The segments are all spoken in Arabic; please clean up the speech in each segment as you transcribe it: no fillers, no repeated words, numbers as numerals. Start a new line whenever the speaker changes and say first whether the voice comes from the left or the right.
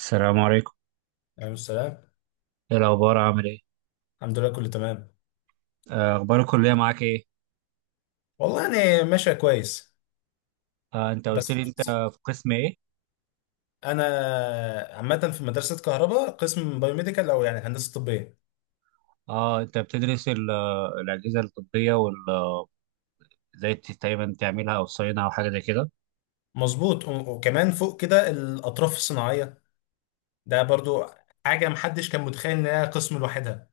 right: السلام عليكم.
left: عليكم السلام.
right: ايه الاخبار عامل ايه؟
left: الحمد لله، كله تمام.
right: آه، اخبار الكليه معاك ايه؟
left: والله يعني ماشية كويس.
right: آه، انت قلت
left: بس.
right: لي انت في قسم ايه؟
left: أنا. عامة في مدرسة كهرباء، قسم بايوميديكال، أو يعني هندسة طبية.
right: اه انت بتدرس الاجهزه الطبيه وال ازاي تقريبا تعملها او تصينها او حاجه زي كده.
left: مظبوط، وكمان فوق كده الأطراف الصناعية. ده برضو حاجة محدش كان متخيل إنها قسم لوحدها.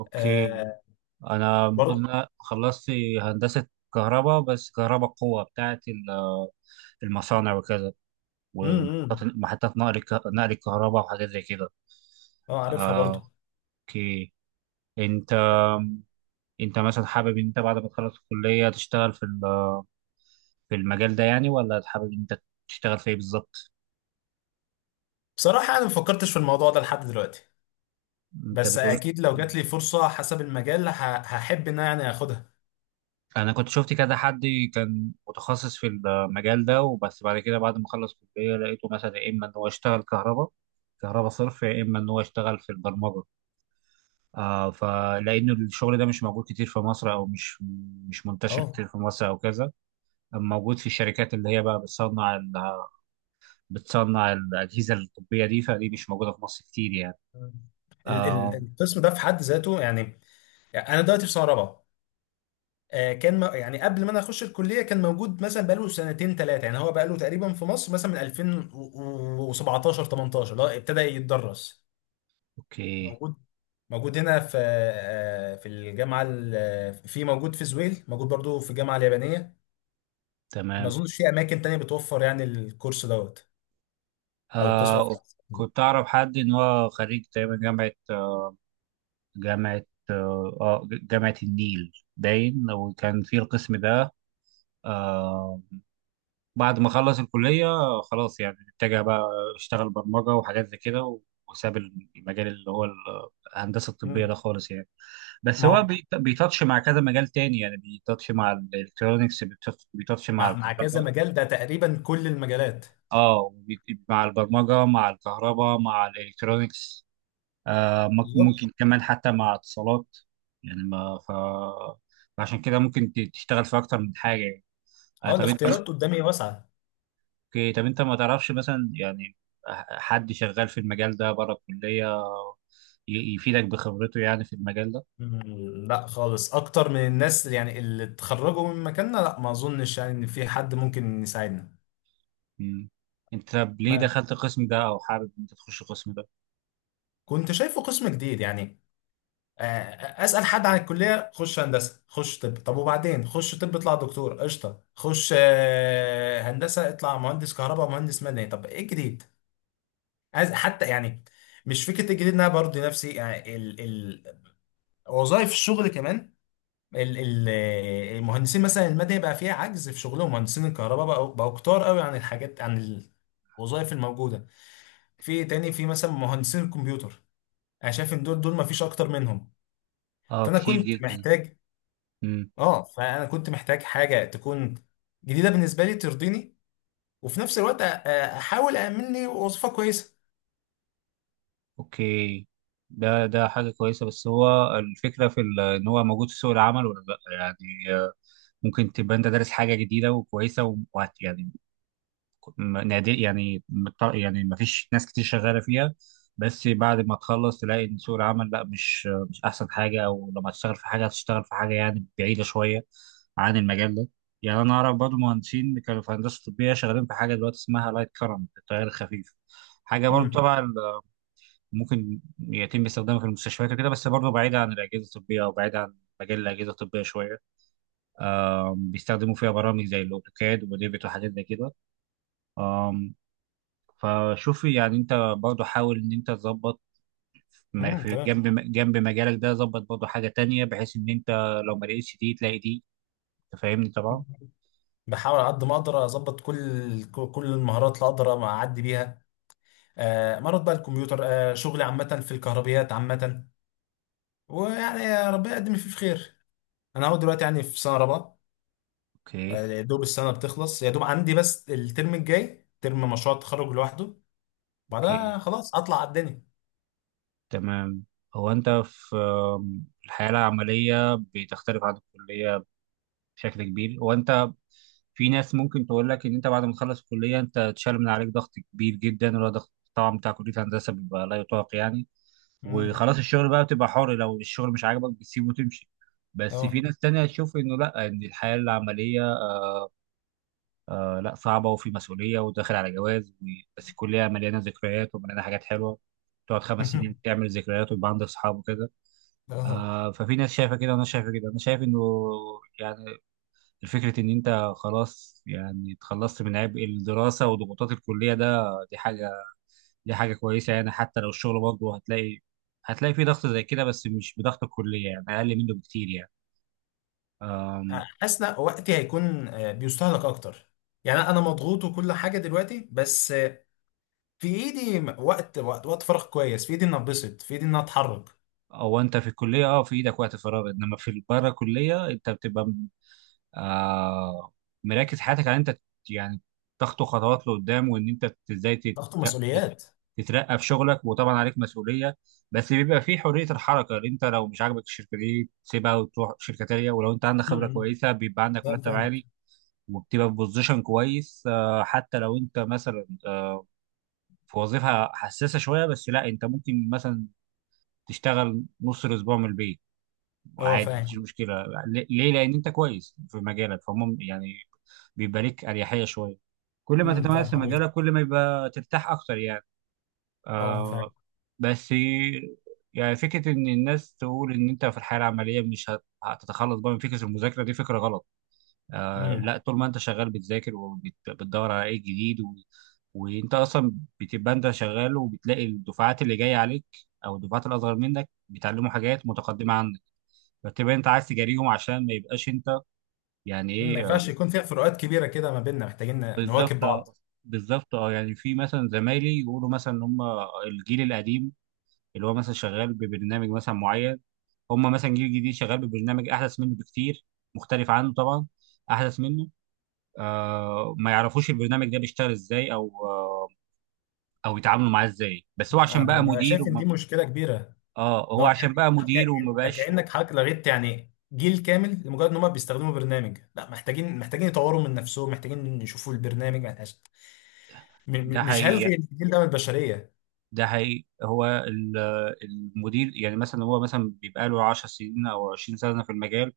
right: اوكي.
left: آه.
right: انا المفروض ان
left: برضو.
right: انا خلصت هندسه كهرباء، بس كهرباء قوه بتاعت المصانع وكذا، ومحطات
left: امم
right: محطات نقل الكهرباء وحاجات زي كده.
left: اه، عارفها برضو.
right: آه، اوكي. انت انت مثلا حابب ان انت بعد ما تخلص الكليه تشتغل في في المجال ده يعني، ولا حابب انت تشتغل في ايه بالظبط؟
left: بصراحة أنا مفكرتش في الموضوع ده لحد دلوقتي.
right: انت
left: بس
right: بتقول
left: أكيد لو جات لي فرصة حسب المجال هحب إن أنا يعني آخدها.
right: انا كنت شفت كذا حد كان متخصص في المجال ده، وبس بعد كده بعد ما خلص كلية لقيته مثلا يا اما ان هو يشتغل كهرباء، كهرباء صرف، يا اما ان هو يشتغل في البرمجة. آه فلان الشغل ده مش موجود كتير في مصر، او مش منتشر
left: اه.
right: كتير في مصر او كذا. اما موجود في الشركات اللي هي بقى بتصنع الاجهزه الطبيه دي، فدي مش موجوده في مصر كتير يعني. آه،
left: القسم ده في حد ذاته، يعني يعني انا دلوقتي في سنه رابعه. كان يعني قبل ما انا اخش الكليه كان موجود مثلا بقاله سنتين ثلاثه، يعني هو بقاله تقريبا في مصر مثلا من 2017 18 اللي هو ابتدى يتدرس.
right: اوكي.
left: موجود موجود هنا في في الجامعه في، موجود في زويل، موجود برضو في الجامعه اليابانيه. ما
right: تمام.
left: اظنش في اماكن تانية بتوفر يعني الكورس دوت او القسم
right: آه
left: ده.
right: كنت أعرف حد إن هو خريج تقريبا جامعة جامعة آه آه، جامعة النيل باين، وكان في القسم ده. آه بعد ما خلص الكلية آه، خلاص يعني اتجه بقى، اشتغل برمجة وحاجات زي كده، وساب المجال اللي هو الهندسة الطبية
left: مم.
right: ده خالص يعني. بس
left: ما
right: هو
left: هو-
right: بيتاتش مع كذا مجال تاني، يعني بيتاتش مع الالكترونيكس، بيتاتش مع
left: مع كذا
right: الكهرباء.
left: مجال، ده تقريبا كل المجالات.
right: اه وبي- مع البرمجة مع الكهرباء مع الالكترونيكس. آه،
left: بالظبط.
right: ممكن كمان حتى مع اتصالات. يعني ما ف... فعشان كده ممكن تشتغل في اكتر من حاجه يعني. آه،
left: اه
right: طب انت.
left: الاختيارات قدامي واسعه.
right: اوكي، طب انت ما تعرفش مثلا يعني حد شغال في المجال ده بره الكليه، يفيدك بخبرته يعني في المجال ده؟
left: مم، لا خالص، اكتر من الناس يعني اللي اتخرجوا من مكاننا، لا ما اظنش يعني ان في حد ممكن يساعدنا.
right: مم. انت طب ليه
left: ما
right: دخلت القسم ده، او حابب انت تخش القسم ده؟
left: كنت شايفه قسم جديد يعني. اسال حد عن الكليه، خش هندسه خش طب، طب وبعدين خش طب اطلع دكتور قشطه، خش هندسه اطلع مهندس كهرباء مهندس مدني، طب ايه الجديد؟ عايز حتى يعني مش فكره الجديد، إن انا برضه نفسي يعني ال ال وظائف الشغل كمان. ال- ال- المهندسين مثلا المادة بقى فيها عجز في شغلهم، مهندسين الكهرباء بقوا كتار قوي عن الحاجات، عن الوظائف الموجودة. في تاني في مثلا مهندسين الكمبيوتر، انا شايف ان دول ما فيش اكتر منهم.
right: اه
left: فانا
right: كتير
left: كنت
right: جدا.
left: محتاج. اه فانا كنت محتاج حاجة تكون جديدة بالنسبة لي ترضيني، وفي نفس الوقت احاول أأمن لي وظيفة كويسة.
right: اوكي، ده حاجة كويسة، بس هو الفكرة في ان هو موجود في سوق العمل ولا لا يعني. آه، ممكن تبقى انت دارس حاجة جديدة وكويسة يعني نادر، يعني يعني ما فيش ناس كتير شغالة فيها، بس بعد ما تخلص تلاقي ان سوق العمل لا، مش احسن حاجة. او لما تشتغل في حاجة هتشتغل في حاجة يعني بعيدة شوية عن المجال ده. يعني انا اعرف برضه مهندسين كانوا في هندسة طبية شغالين في حاجة دلوقتي اسمها لايت كرنت، التيار الخفيف، حاجة برضه
left: امم.
right: تبع، ممكن يتم استخدامها في المستشفيات وكده، بس برضه بعيدة عن الأجهزة الطبية، أو بعيدة عن مجال الأجهزة الطبية شوية. آم، بيستخدموا فيها برامج زي الأوتوكاد وديفيد وحاجات زي كده. آم، فشوفي يعني أنت برضه حاول إن أنت تظبط م-
left: امم،
right: في
left: تمام.
right: جنب مجالك ده، ظبط برضه حاجة تانية بحيث إن أنت لو ما لقيتش دي تلاقي دي. أنت فاهمني طبعا.
left: بحاول على قد ما اقدر اظبط كل المهارات اللي اقدر اعدي بيها. مرض بقى الكمبيوتر، شغل عامة في الكهربيات عامة. ويعني يا ربنا يقدم اللي فيه في خير. أنا أهو دلوقتي يعني في سنة رابعة.
right: أوكي.
left: يا دوب السنة بتخلص، يا دوب عندي بس الترم الجاي ترم مشروع التخرج لوحده.
right: أوكي،
left: بعدها خلاص أطلع على الدنيا.
right: تمام. هو أنت في آم، الحياة العملية بتختلف عن الكلية بشكل كبير. وانت في ناس ممكن تقول لك ان انت بعد ما تخلص الكليه انت اتشال من عليك ضغط كبير جدا، اللي هو ضغط طبعا بتاع كليه هندسه بيبقى لا يطاق يعني.
left: امم.
right: وخلاص الشغل بقى بتبقى حر، لو الشغل مش عاجبك بتسيبه وتمشي. بس في
left: أه.
right: ناس تانية تشوف انه لا، ان الحياه العمليه آه لا صعبه، وفي مسؤوليه، وداخل على جواز بس الكليه مليانه ذكريات ومليانه حاجات حلوه، تقعد خمس سنين تعمل ذكريات ويبقى عندك صحاب وكده.
left: أه.
right: آه ففي ناس شايفه كده، وانا شايفه كده، انا شايف انه يعني فكرة إن أنت خلاص يعني اتخلصت من عبء الدراسة وضغوطات الكلية ده، دي حاجة دي حاجة كويسة. يعني حتى لو الشغل برضه هتلاقي فيه ضغط زي كده، بس مش بضغط الكلية، يعني أقل منه بكتير يعني. أم،
left: حاسس إن وقتي هيكون بيستهلك أكتر. يعني أنا مضغوط وكل حاجة دلوقتي، بس في إيدي وقت فراغ كويس، في إيدي إن أتبسط، في إيدي إن أتحرك.
right: أو أنت في الكلية أه في إيدك وقت فراغ، إنما في بره الكلية أنت بتبقى آه، مركز حياتك على إن انت يعني تخطو خطوات لقدام، وان انت
left: ضغط
right: تت-
left: ومسؤوليات.
right: تترقى في شغلك، وطبعا عليك مسؤوليه، بس بيبقى في حريه الحركه، اللي انت لو مش عاجبك الشركه دي تسيبها وتروح شركه تانيه، ولو انت عندك خبره
left: امم،
right: كويسه بيبقى عندك
left: فاهم
right: مرتب
left: فاهمك.
right: عالي، وبتبقى في بوزيشن كويس. آه، حتى لو انت مثلا آه، في وظيفه حساسه شويه، بس لا انت ممكن مثلا تشتغل نص الاسبوع من البيت
left: اه
right: عادي، مفيش
left: فاهم.
right: مشكله. ليه؟ لان انت كويس في مجالك، فمم يعني بيبقى ليك اريحيه شويه. كل ما
left: امم، فاهم
right: تتميز في
left: حضرتك.
right: مجالك كل ما يبقى ترتاح اكتر يعني.
left: اه فاهم.
right: آه بس يعني فكره ان الناس تقول ان انت في الحياه العمليه مش هت- هتتخلص بقى من فكره المذاكره، دي فكره غلط. آه
left: امم.
right: لا، طول ما انت شغال بتذاكر وبتدور على ايه جديد و... وانت اصلا بتبقى انت شغال وبتلاقي الدفعات اللي جايه عليك، او الدفعات الاصغر منك بيتعلموا حاجات متقدمه عنك، فتبقى انت عايز تجاريهم عشان ما يبقاش انت يعني
left: أمم، ما
right: ايه آه،
left: ينفعش يكون فيها فروقات كبيره كده، ما بيننا محتاجين
right: بالظبط.
left: نواكب بعض.
right: بالظبط. اه يعني في مثلا زمايلي يقولوا مثلا ان هم الجيل القديم، اللي هو مثلا شغال ببرنامج مثلا معين، هم مثلا جيل جديد شغال ببرنامج احدث منه بكتير، مختلف عنه طبعا، احدث منه، آه ما يعرفوش البرنامج ده بيشتغل ازاي او آه او يتعاملوا معاه ازاي، بس هو
left: انا
right: عشان بقى
left: ببقى
right: مدير
left: شايف ان دي
right: وما،
left: مشكله كبيره.
right: اه هو
left: لا
right: عشان
left: يعني
right: بقى
left: حكا...
right: مدير وما
left: انت
right: بقاش.
left: كانك حضرتك لغيت يعني جيل كامل لمجرد ان هم بيستخدموا برنامج، لا محتاجين يطوروا من نفسهم، محتاجين يشوفوا البرنامج محتاج... م...
right: ده
left: مش
right: حقيقي
left: هلغي الجيل ده من البشريه.
right: ده حقيقي هو المدير يعني مثلا هو مثلا بيبقى له 10 سنين او 20 سنه في المجال،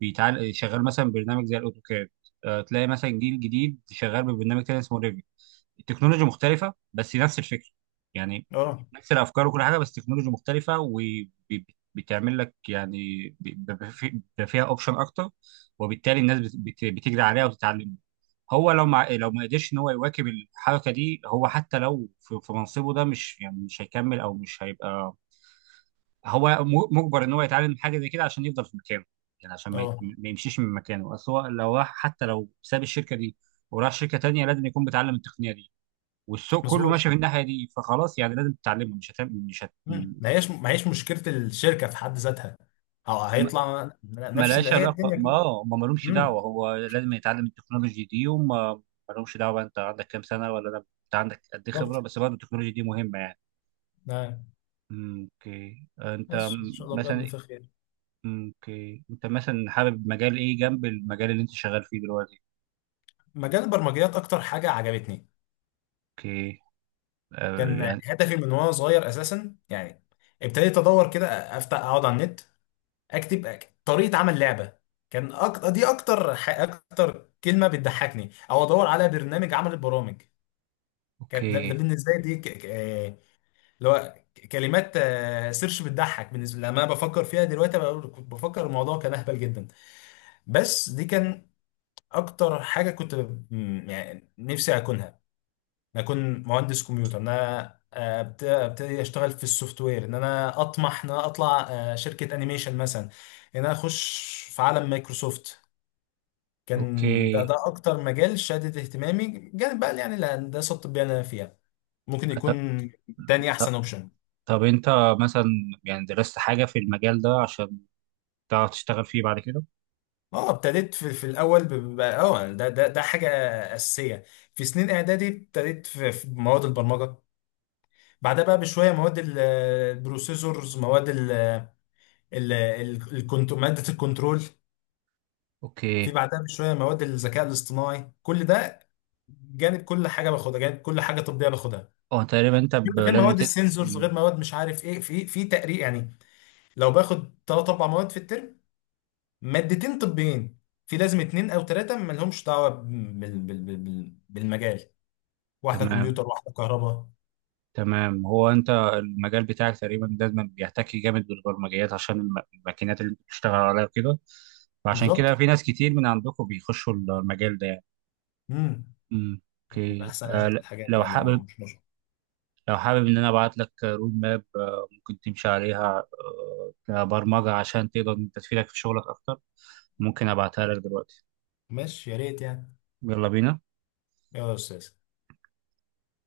right: بيتعال شغال مثلا برنامج زي الاوتوكاد، آه، تلاقي مثلا جيل جديد شغال ببرنامج تاني اسمه ريفي. التكنولوجيا مختلفه، بس نفس الفكره يعني،
left: اه.
right: نفس الافكار وكل حاجه، بس تكنولوجيا مختلفه، وبتعمل لك يعني بيبقى فيها اوبشن اكتر، وبالتالي الناس بتجري عليها وتتعلم. هو لو ما قدرش ان هو يواكب الحركه دي، هو حتى لو في, في منصبه ده مش يعني مش هيكمل او مش هيبقى، هو مجبر ان هو يتعلم حاجه زي كده عشان يفضل في مكانه، يعني عشان ما,
left: اه
right: ما يمشيش من مكانه. اصل هو لو راح، حتى لو ساب الشركه دي وراح شركه تانيه، لازم يكون بيتعلم التقنيه دي، والسوق كله
left: مظبوط.
right: ماشي في الناحيه دي، فخلاص يعني لازم تتعلمه، مش هتعمل مش هت...
left: أمم، ما هيش مشكله الشركه في حد ذاتها، أو هيطلع نفس اللي
right: ملهاش
left: هي
right: علاقة.
left: الدنيا كده.
right: ما مالهمش
left: امم.
right: دعوة، هو لازم يتعلم التكنولوجي دي، وما مالهمش دعوة بقى أنت عندك كام سنة ولا أنا، أنت عندك قد إيه خبرة،
left: بالظبط.
right: بس برضه التكنولوجي دي مهمة يعني. أمم، أوكي. آه، أنت
left: بس ان شاء الله
right: مثلا،
left: بقدم في خير.
right: أمم، أوكي، أنت مثلا حابب مجال إيه جنب المجال اللي أنت شغال فيه دلوقتي؟
left: مجال البرمجيات اكتر حاجه عجبتني.
right: أوكي. آه،
left: كان
right: يعني،
left: هدفي من وانا صغير اساسا، يعني ابتديت ادور كده، افتح اقعد على النت، اكتب طريقه عمل لعبه. كان أكتر اكتر ح... اكتر كلمه بتضحكني، او ادور على برنامج عمل البرامج. كانت ده, ده
right: أوكي.
left: بالنسبه لي دي ك... ك... اللي هو كلمات سيرش بتضحك بالنسبه لي. لما انا بفكر فيها دلوقتي بقول- كنت بفكر الموضوع كان اهبل جدا. بس دي كان اكتر حاجه كنت يعني نفسي اكونها. أنا أكون مهندس كمبيوتر، إن أنا أبتدي أشتغل في السوفت وير، إن أنا أطمح إن أنا أطلع شركة أنيميشن مثلا، إن أنا أخش في عالم مايكروسوفت. كان
right: أوكي،
left: ده أكتر مجال شادد اهتمامي جانب بقى يعني الهندسة الطبية اللي أنا فيها. ممكن
right: طب
left: يكون تاني
right: طب
left: احسن اوبشن.
right: طب أنت مثلا يعني درست حاجة في المجال ده عشان تعرف تشتغل فيه بعد كده؟
left: اه ابتديت في الاول اه ده حاجه اساسيه. في سنين اعدادي ابتديت في مواد البرمجه. بعدها بقى بشويه مواد البروسيسورز، مواد ال ال الكنت، مادة الكنترول. في
right: أوكي.
left: بعدها بشوية مواد الذكاء الاصطناعي، كل ده جانب كل حاجة باخدها، جانب كل حاجة طبية باخدها.
right: أه تقريبا أنت
left: غير
right: لازم
left: مواد
right: تت...
left: السنسورز،
right: أمم،
left: غير مواد مش عارف ايه، في تقريب يعني. لو باخد ثلاث اربع مواد في الترم، مادتين طبيين، في لازم اتنين او ثلاثة مالهمش دعوة بال بالمجال، واحدة
right: تمام.
left: كمبيوتر واحدة كهرباء.
right: تمام، هو انت المجال بتاعك تقريبا لازم بيحتكي جامد بالبرمجيات عشان الماكينات اللي انت بتشتغل عليها وكده، فعشان كده
left: بالظبط.
right: في ناس كتير من عندكم بيخشوا المجال ده يعني.
left: امم.
right: امم، اوكي. آه
left: احسن الحاجات
right: لو
left: يعني،
right: حابب
left: ومش مش-.
right: لو حابب ان انا ابعت لك رود ماب، آه ممكن تمشي عليها، آه كبرمجة عشان تقدر إن أنت تفيدك في شغلك اكتر. ممكن ابعتها لك دلوقتي؟
left: ماشي يا ريت يعني.
right: يلا بينا.
left: يلا يا استاذ.